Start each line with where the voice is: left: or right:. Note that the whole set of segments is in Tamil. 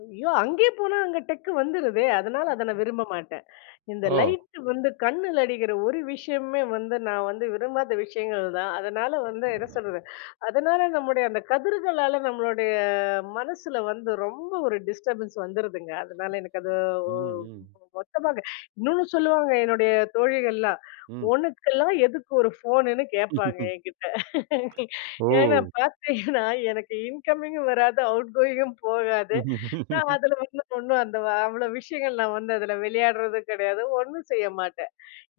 left: ஐயோ! அங்கேயே போனா அங்க டெக் வந்துருதே. அதனால அத நான் விரும்ப மாட்டேன். இந்த
right: ஓ!
left: லைட் வந்து கண்ணுல அடிக்கிற ஒரு விஷயமே வந்து, நான் வந்து விரும்பாத விஷயங்கள்தான். அதனால வந்து என்ன சொல்றது, அதனால நம்முடைய அந்த கதிர்களால நம்ளுடைய மனசுல வந்து ரொம்ப ஒரு டிஸ்டர்பன்ஸ் வந்துருதுங்க. அதனால எனக்கு அது ஒ
right: ம், ம்.
left: மொத்தமாங்க இன்னொன்னு சொல்லுவாங்க என்னுடைய தோழிகள்லாம்.
right: ம்.
left: உனக்கெல்லாம் எதுக்கு ஒரு ஃபோனுன்னு கேப்பாங்க என்கிட்ட. ஏன்னா
right: ஓ!
left: பாத்தீங்கன்னா எனக்கு இன்கமிங்கும் வராது, அவுட் கோயிங்கும் போகாது. நான் அதுல வந்து ஒண்ணும் அந்த வ அவ்வளவு விஷயங்கள் நான் வந்து அதுல விளையாடுறது கிடையாது, ஒண்ணும் செய்ய மாட்டேன்.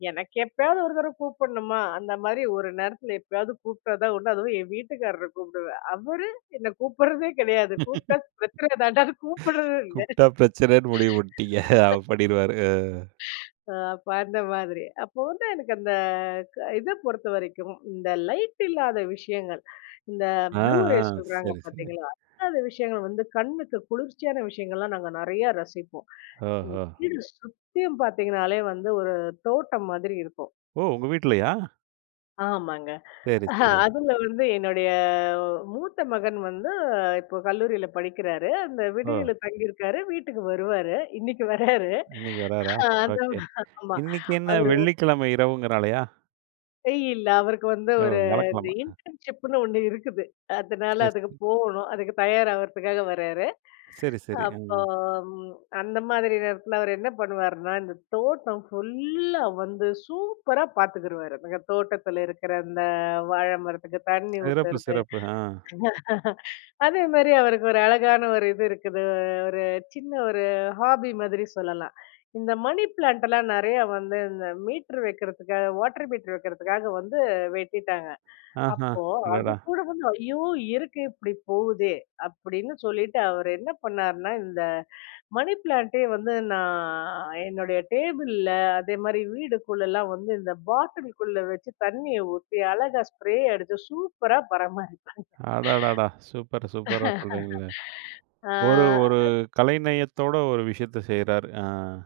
left: எனக்கு எப்பயாவது ஒரு தடவை கூப்பிடணுமா? அந்த மாரி ஒரு நேரத்துல எப்பயாவது கூப்பிட்டதுதான் உண்டு. அதுவும் என் வீட்டுக்காரர கூப்பிடுவேன். அவரு என்னை கூப்பிடுறதே கிடையாது. கூப்பிட்டா பிரச்சனை தாண்டா கூப்பிடுறது இல்ல!
right: கூப்பிட்டா பிரச்சனைன்னு முடிவு பண்ணிட்டீங்க. அப்டின்வாரு.
left: அ அப்ப அந்த மாதிரி, அப்போ வந்து எனக்கு அந்த இத பொறுத்தவரைக்கும் இந்த லைட் இல்லாத விஷயங்கள், இந்த
right: ஆ,
left: ப்ளூ
right: ஆ
left: ரேஸ் சொல்றாங்க
right: ,சரி, சரி.
left: பாத்தீங்களா, அந்த விஷயங்கள் வந்து கண்ணுக்கு குளிர்ச்சியான விஷயங்கள்லாம் நாங்க நெறைய ரசிப்போம்.
right: அஹோ.
left: வீடு சுத்தியம் பாத்தீங்கனாலே வந்து ஒரு தோட்டம் மாதிரி இருக்கும்.
right: ஓ! உங்க வீட்லயா?
left: ஆமாங்க.
right: சரி, சரி.
left: அதுல வந்து என்னுடைய மூத்த மகன் வந்து இப்ப கல்லூரியில படிக்கிறாரு. அந்த
right: ஓ!
left: விடுதில தங்கி இருக்காரு, வீட்டுக்கு வருவாரு, இன்னைக்கு வராரு.
right: இன்னைக்கு வராரா,
left: அது
right: ஓகே.
left: ஆமா.
right: இன்னைக்கு என்ன
left: அவரு
right: வெள்ளிக்கிழமை இரவுங்கிறாலையா?
left: இல்ல அவருக்கு வந்து
right: ஓ!
left: ஒரு இந்த
right: வியாழக்கிழமை.
left: இன்டர்ன்ஷிப்னு ஒண்ணு இருக்குது, அதனால
right: சரி,
left: அதுக்கு
right: சரி.
left: போகணும், அதுக்கு தயார் ஆவறதுக்காக வராரு.
right: சரி, சரி. ம்.
left: அப்போம் அந்த மாதிரி நேரத்துல அவர் என்ன பண்ணுவாருன்னா, இந்த தோட்டம் ஃபுல்லா வந்து சூப்பரா பார்த்துக்கிருவாரு. அந்த தோட்டத்துல இருக்கிற அந்த வாழை மரத்துக்கு தண்ணி
right: சிறப்பு,
left: ஊத்துறது,
right: சிறப்பு. ஆ.
left: அதே மாதிரி அவருக்கு ஒரு அழகான ஒரு இது இருக்குது, ஒரு சின்ன ஒரு ஹாபி மாதிரி சொல்லலாம். இந்த மணி பிளான்ட்லாம் நெறைய வந்து இந்த மீட்டர் வைக்கிறதுக்காக, வாட்டர் மீட்டர் வைக்கிறதுக்காக வந்து வெட்டிட்டாங்க.
right: அஹ்ம்,
left: அப்போ அது
right: அடடா!
left: கூட வந்து, "ஐயோ! இருக்கு இப்டி போகுதே," அப்டின்னு சொல்லிட்டு அவர் என்ன பண்ணாருன்னா, இந்த மணி பிளான்ட்டே வந்து நான் என்னுடைய டேபிள்ல, அதே மாதிரி வீடுக்குள்ளலாம் வந்து இந்த பாட்டிலுக்குள்ள வச்சு, தண்ணிய ஊத்தி அழகா ஸ்ப்ரே அடிச்சு சூப்பரா பராமரி
right: அடடாடா! சூப்பர், சூப்பரா சொல்றீங்கள்ல,
left: அ
right: ஒரு ஒரு
left: [unintelligible]
right: கலைநயத்தோட ஒரு விஷயத்த செய்றாரு. ஆ.